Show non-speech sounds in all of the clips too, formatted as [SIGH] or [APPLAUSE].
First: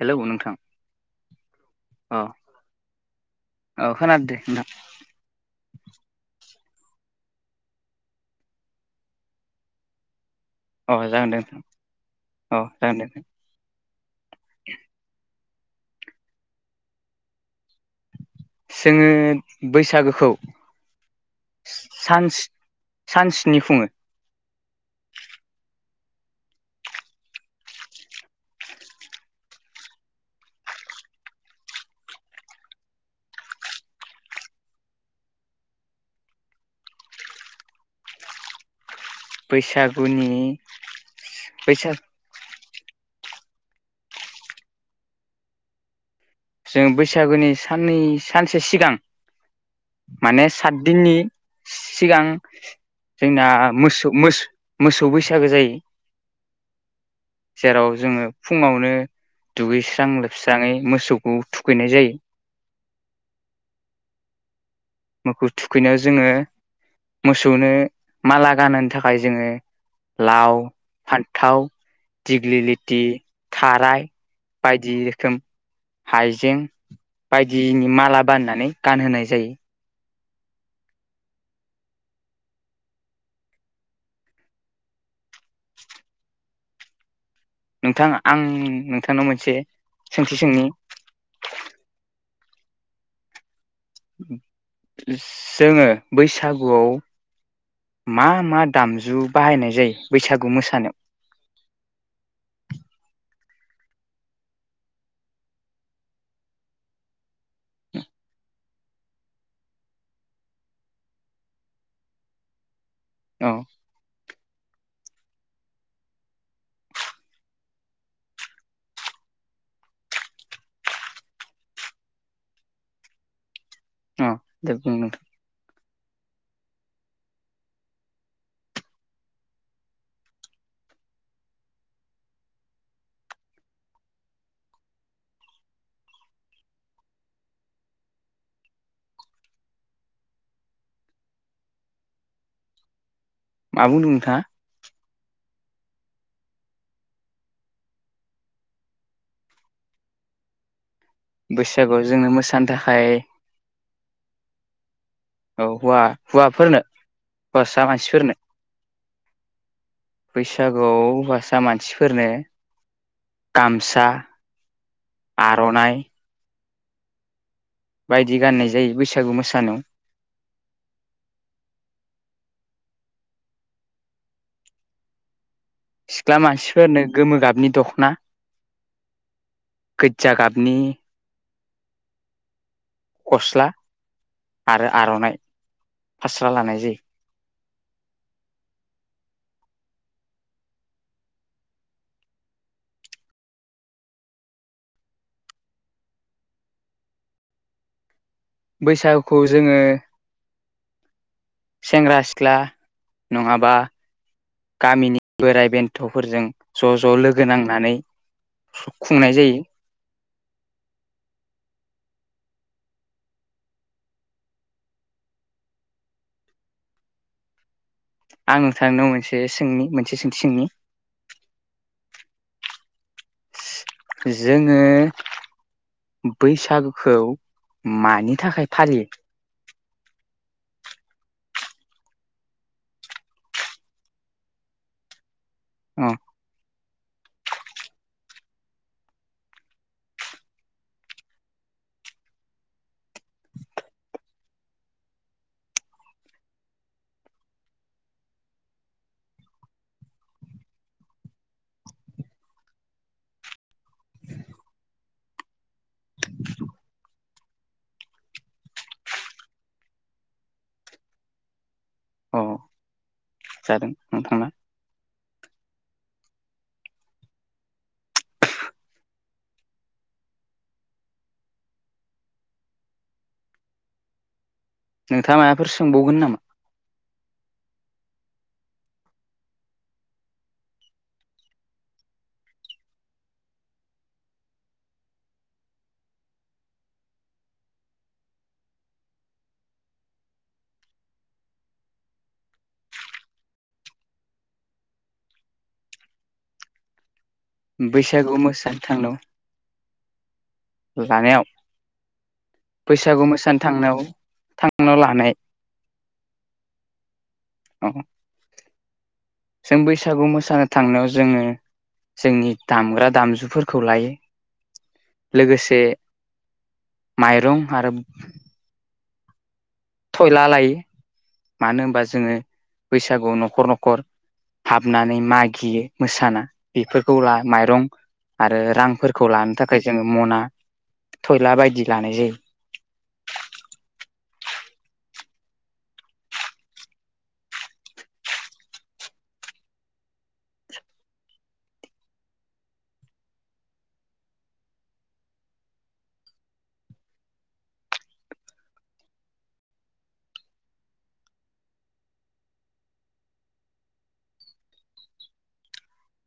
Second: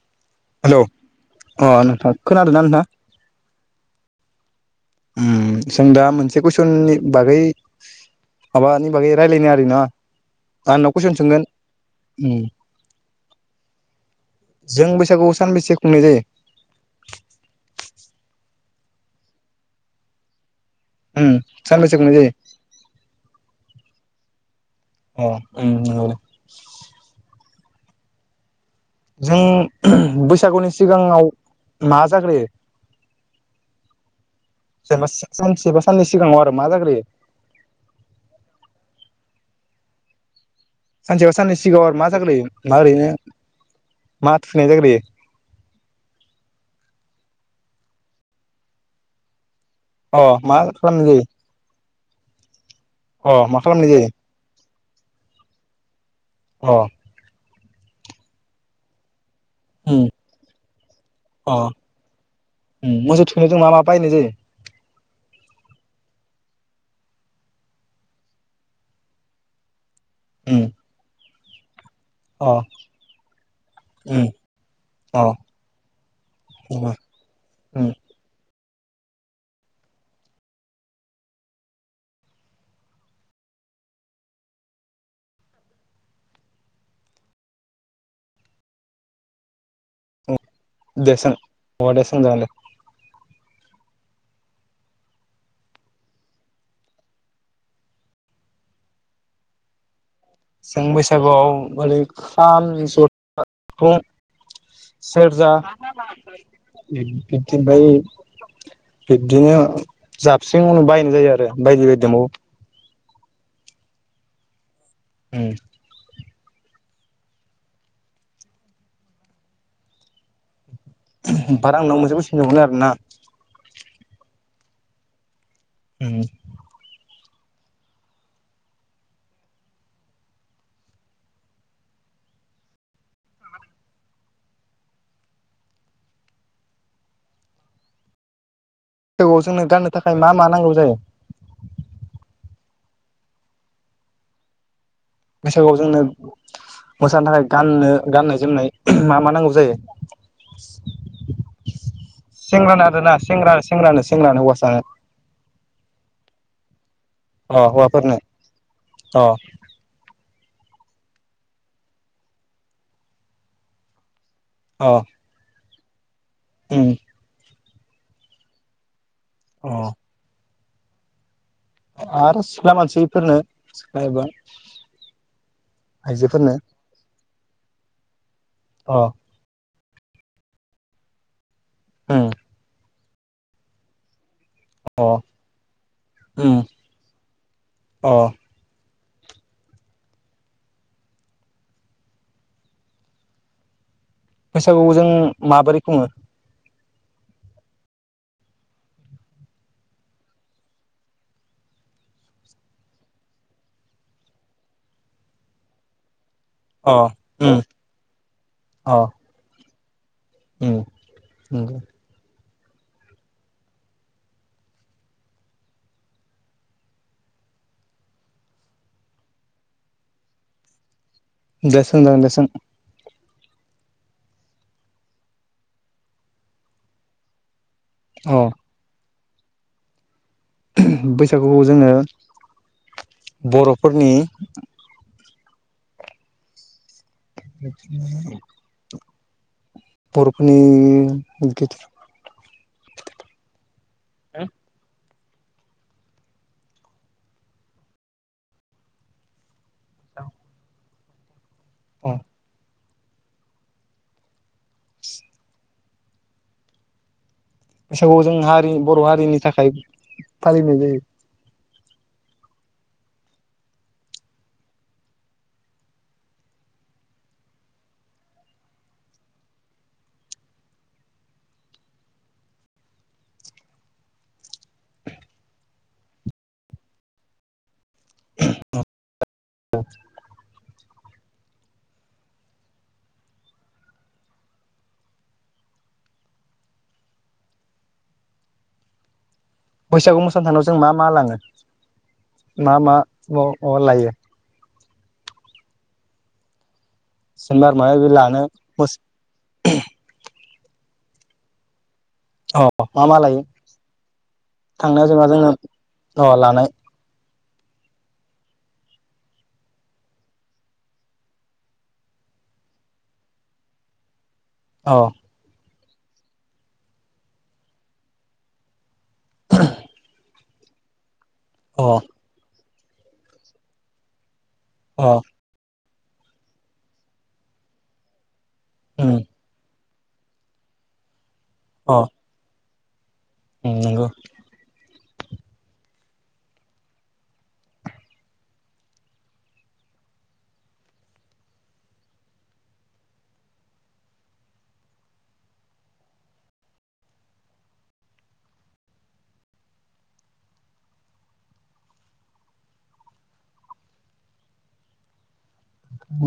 Hello नोंथां hello अ नोंथां खोनादों ना नोंथां? औ खोनादों दे नोंथां हम जों दा मोनसे कुइसननि बागै आबा नि बागै रायलायनि आरो ना? आं नोंखौ अ कुइसन जागोन दे सोंगोन नोंथां अ जागोन दे जों बैसागु सानबेसे खुंनाय जायो। जोङो बैसागोखौ उम सानबेसे खुंनाय जायो? सान्स सान स्नि खुङो। अ ओम नंगौ दे। जों बैसागुनि सिगाङाव मा जाग्रोयो? सोरबा सानसेबा साननै सिगाङाव आरो मा जाग्रोयो? [INAUDIBLE] बैसागुनि सानसेयाव साननै सिगाङाव बैसाग आरो मा जाग्लोयो मा ओरैनो मा थुनाय जाग्रोयो? जों बैसागुनि साननै सानसे सिगां अ माने मा सात खालामनाय दिननि जायो सिगां अ जोंना मा खालामनाय जायो मोसौ मोस मोसौ बैसागो जायो। अ जेराव जोङो फुङावनो उम दुगैस्रां लोबस्राङै मोसौ अ थुखैनाय जायो। मोसौ थुखैनायाव जों मा मा बाहायनाय जायो? मोखौ थुखैनायाव जोङो मोसौनो माला गानहोनो थाखाय जोङो लाव, उम फान्थाव अ दिग्लि लथि थाराय उम बायदि अ रोखोम हाइजें बायदिनि दे माला बानायनानै गानहोनाय जायो। नोंथां आं नोंथांनाव मोनसे सोंथि अ सोंनि दे सों‌ अ दे सोंजागोनदे। जोङो बैसागुआव मा मा दामजु बाहायनाय जायो? बैसागु जों मोसानायाव बैसागुआव [UNINTELLIGIBLE] खाल ज [UNINTELLIGIBLE] फुं, सेरजा उम। [UNINTELLIGIBLE] बिब्दिनो जाबस्रिं उनु बायनाय जायो आरो बायदि बायदि दंबावो। औ। उम। बार आंनाव मोनसे कुइसन दंमोन आरो ना। अ दे बुं नोंथां। उम। औ जोंनो गाननो थाखाय मा मा नांगौ जायो? मा बुंदोमोन नोंथाङा? बैसागुआव जोंनो मोसानो थाखाय गाननो गाननाय जोमनाय मा मा नांगौ जायो? बैसागुआव जोंनो मोसानो सेंग्रानो आरो थाखाय ना सेंग्रानो सेंग्रानो सेंग्रानो हौवासानो औ हुवा हुवाफोरनो अ हौवाफोरनो अ बैसागुआव हौवासा मानसिफोरनो गामसा आर'नाय उम। बायदि गाननाय जायो बैसागु अ मोसानायाव। आरो सिख्ला मानसिफोरनो सिख्ला एबा सिख्ला आइजोफोरनो मानसिफोरनो गोमो गाबनि दख'ना। अ। गोजजा गाबनि उम। गस्ला आरो अ आर'नाइ फास्रा उम लानाय जायो। अ। बैसागु जों माबोरै खुङो? बैसागुखौ जोङो सेंग्रा सिख्ला नङाबा गामिनि बोराइ बेन्थ'फोरजों ज' अ ज' लोगो उम नांनानै अ खुंनाय जायो। उम नंगौ। आं नोंथांनाव मोनसे सोंनि मोनसे सोंथि सोंनि। दे सोंजागोन दे सों। जोङो बैसागुखौ अ मानि थाखाय फालियो? बैसागुखौ जोङो बर'फोरनि अ। [INAUDIBLE] बर'फोरनि [UNINTELLIGIBLE] [UNINTELLIGIBLE] औ। अ। [INAUDIBLE] बैसागुआव जों हारि बर' हारिनि थाखाय फालिनाय जायो। औ जादों नोंथांना। नोंथाङा मायबाफोर सोंबावगोन नामा? [UNINTELLIGIBLE] बैसागु मोसानो थांनायाव जों मा मा लांङो मा मा अ अ लायो? सिनबार मायबा मायबि बैसागु लानो मोसानो थांनायाव [UNINTELLIGIBLE] लानायाव अ मा मा बैसागु लायो मोसानो थांनायाव थांनायाव जोंहा जोंङो‌ अ लानाय ओं जों बैसागु मोसानो थांनायाव जोङो जोंनि दामग्रा दामजुफोरखौ लायो। अ लोगोसे माइरं आरो [UNINTELLIGIBLE] थयला लायो मानो अ होनबा जोंङो बैसागुआव न'खर न'खर हाबनानै अ मागियो मोसाना बेफोरखौ ला माइरं आरो उम रांफोरखौ लानो थाखाय जोंङो मना थयला बायदि अ लानाय जायो। उम नंगौ।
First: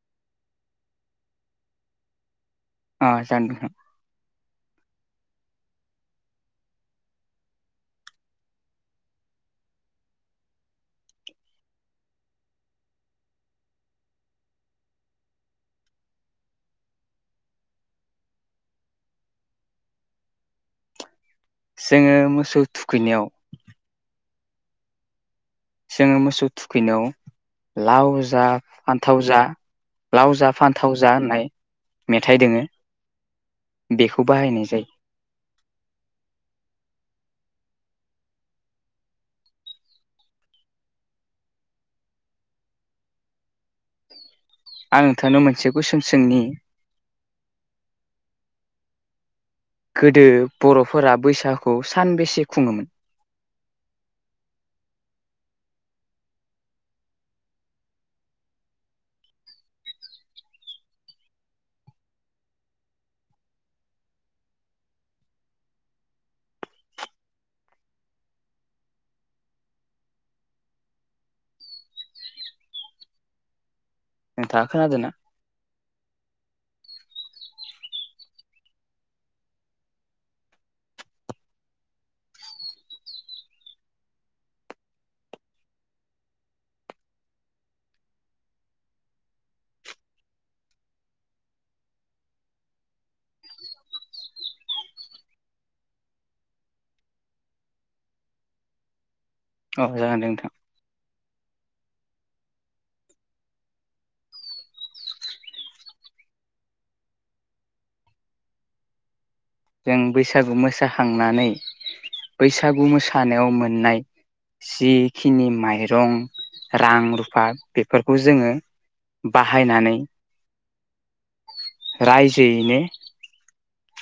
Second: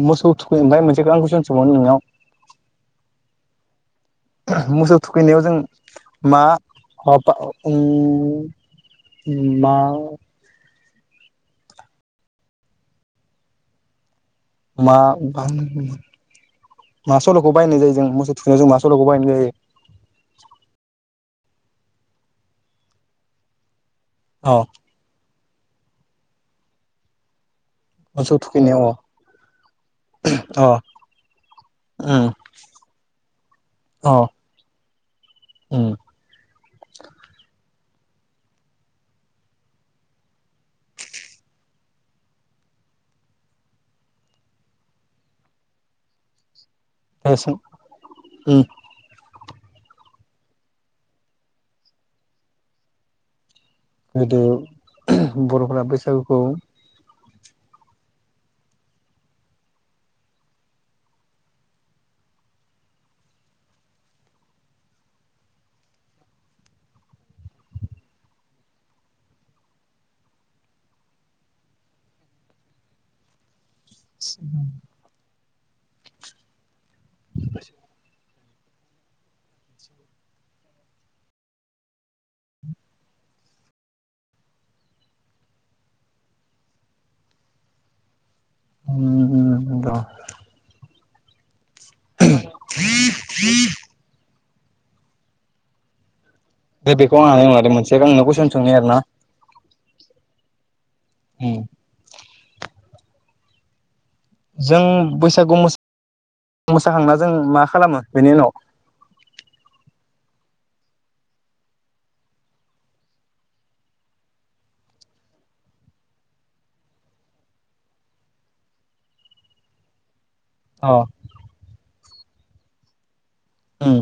मोसौ थुखै ओफाय मोनसेखौ आं कुइसन सोंबावनि नोंनाव ओं जागोन नोंथां। मोसौ थुखैनायाव जों मा अ बा उम उम मा माबा होनोमोन मा सल'खौ बाहायनाय जायो जों मोसौ थुखैनायाव जों मा सल'खौ बाहायनाय जायो? जोंङो मोसौ थुखैनायाव अ। जोंङो मोसौ थुखैनायाव लाव मोसौ जा थुखैनायाव फान्थाव जा लाव जा अ फान्थाव जा होननाय अ उम मेथाइ दोंङो अ बेखौ बाहायनाय जायो। उम। आं नोंथांनो मोनसे कुइसन सोंनि। दे सों उम। गोदो बर'फोरा बैसागखौ सानबेसे खुंङोमोन? गोदो बर'फोरा बैसागुखौ नोंथांङा खोनादो ना? [UNINTELLIGIBLE] उम र' [UNINTELLIGIBLE] दे बेखौ आं हानाय नंलादे मोनसेबाव आं नोंनाव कुइसन सोंनि आरो ना। अ जागोन दे नोंथां। उम। जों बैसागु मो मोसाखांना जों मा खालामो बेनि उनाव? जों बैसागु मोसाखांनानै बैसागु मोसानायाव मोन्नाय जिखिनि माइरं रां रुफा बेफोरखौ जोंङो बाहायनानै अ। राइजोयैनो उम।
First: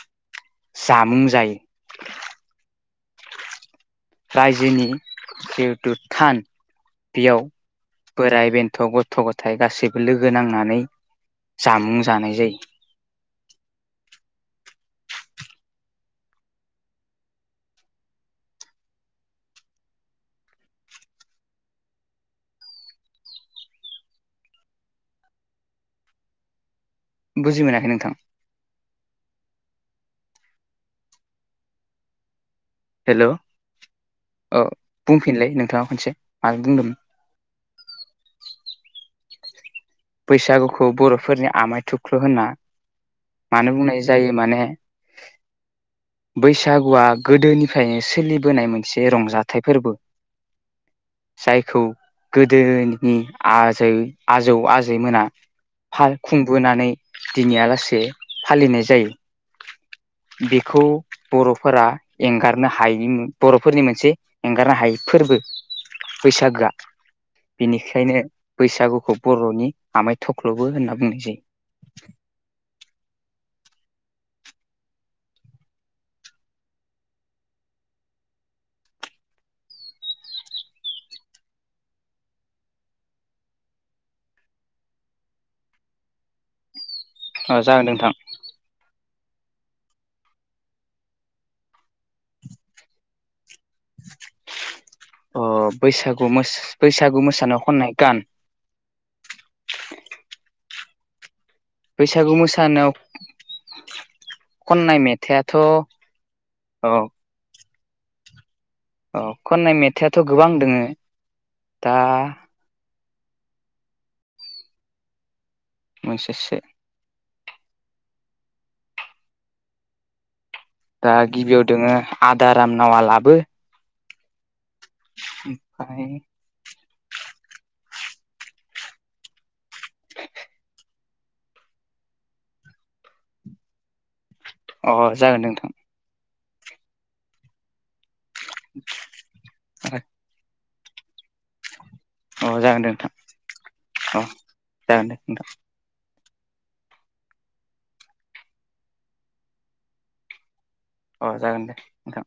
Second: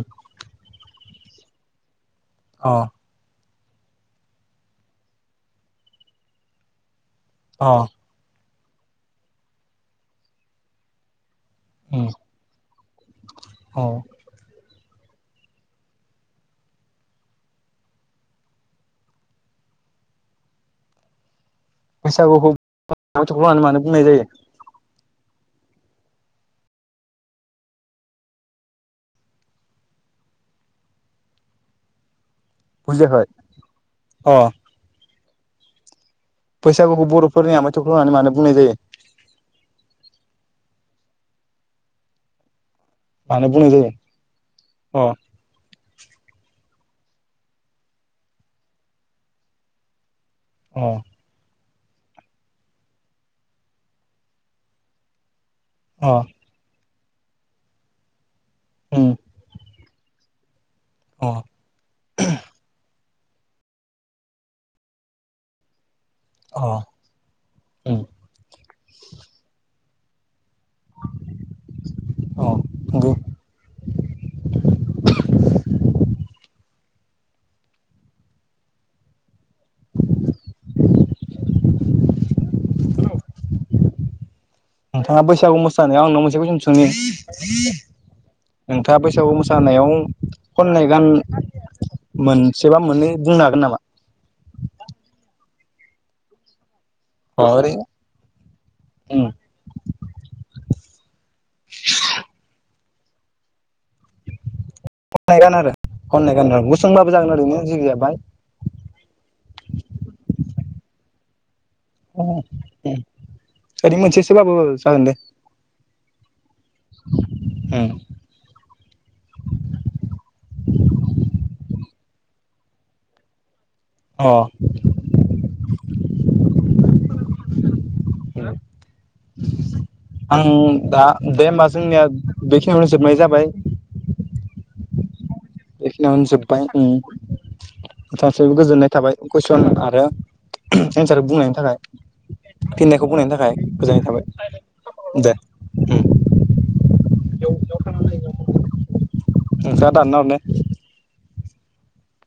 जामुं जायो। अ। रायजोनि जिहेथु थान बेयाव अ बोराय बे थ' गथ' गथाइ गासैबो लोगो नांनानै जामुं जानाय जायो। औ। बैसागुखौ [UNINTELLIGIBLE] होननानै मानो बुंनाय जायो? बुजि मोनाखै नोंथां। बुजियाखै हेल' अ ओ बुंफिनलाय नोंथाङा खनसे मा बुंदोंमोन बैसागुखौ बर'फोरनि आमाथख' होननानै मानो बुंनाय जायो? बैसागुखौ बर'फोरनि आमाय थुख्लु होनना मानो बुंनाय जायो माने अ बैसागुआ गोदोनिफायनो सोलिबोनाय मोनसे रंजाथाइ फोरबो अ जायखौ गोदोनि आजै आजौ आजैमोना अ फाल खुंबोनानै दिनैया लासे फालिनाय उम जायो बेख खौ अ बर'फोरा एंगारनो हायिनिमो बर'फोरनि मोनसे एंगारनो हायै फोरबो अ बैसागोआ उम बिनिखायनो बैसागुखौ बर'नि आमाय थख ख्ल'बो होनना बुंनाय जायो। अ नंगौ नोंथाङा बैसागु मोसानायाव आं नोंनाव मोनसे कुइसन सोंनि? ओ जागोन नोंथां नोंथाङा बैस सागु मोसानायाव खननाय गान मोनसेबा मोननै बुंनो हागोन नामा अ बैसागु मोस बैसागु अ मोसानायाव ओरैनो खननाय गान उम बैसागु मोसानायाव खननाय खन्नाय मेथाइआथ' गान आरो औ खननाय गाना गुसुंबाबो जागोन ओरैनो जिगि जाया बाय औ खननाय मेथाइआथ' गोबां दोङो दा [UNINTELLIGIBLE] ओरैनो मोनसेसो बाबो जागोन दे मोनसे सो उम दा गिबियाव दोङो आदाराम नावआ लाबो अ ओमफाय [UNINTELLIGIBLE] आं दा दे ओमबा जोंनिया बेखिनियावनो जोबनाय जाबाय अ जागोन नों बेखिनावनो जोबबाय उम [UNINTELLIGIBLE] गोजोननाय थाबाय कुइसन आरो एन्सार बुंनायनि थाखाय अ जागोन दे फिनायखौ नोंथां बुंनायनि थाखाय गोजोननाय अ जागोन थाबाय दे नोंथां उम [UNINTELLIGIBLE] नोंथांआ दानना हरनाय अ जागोन दे नोंथां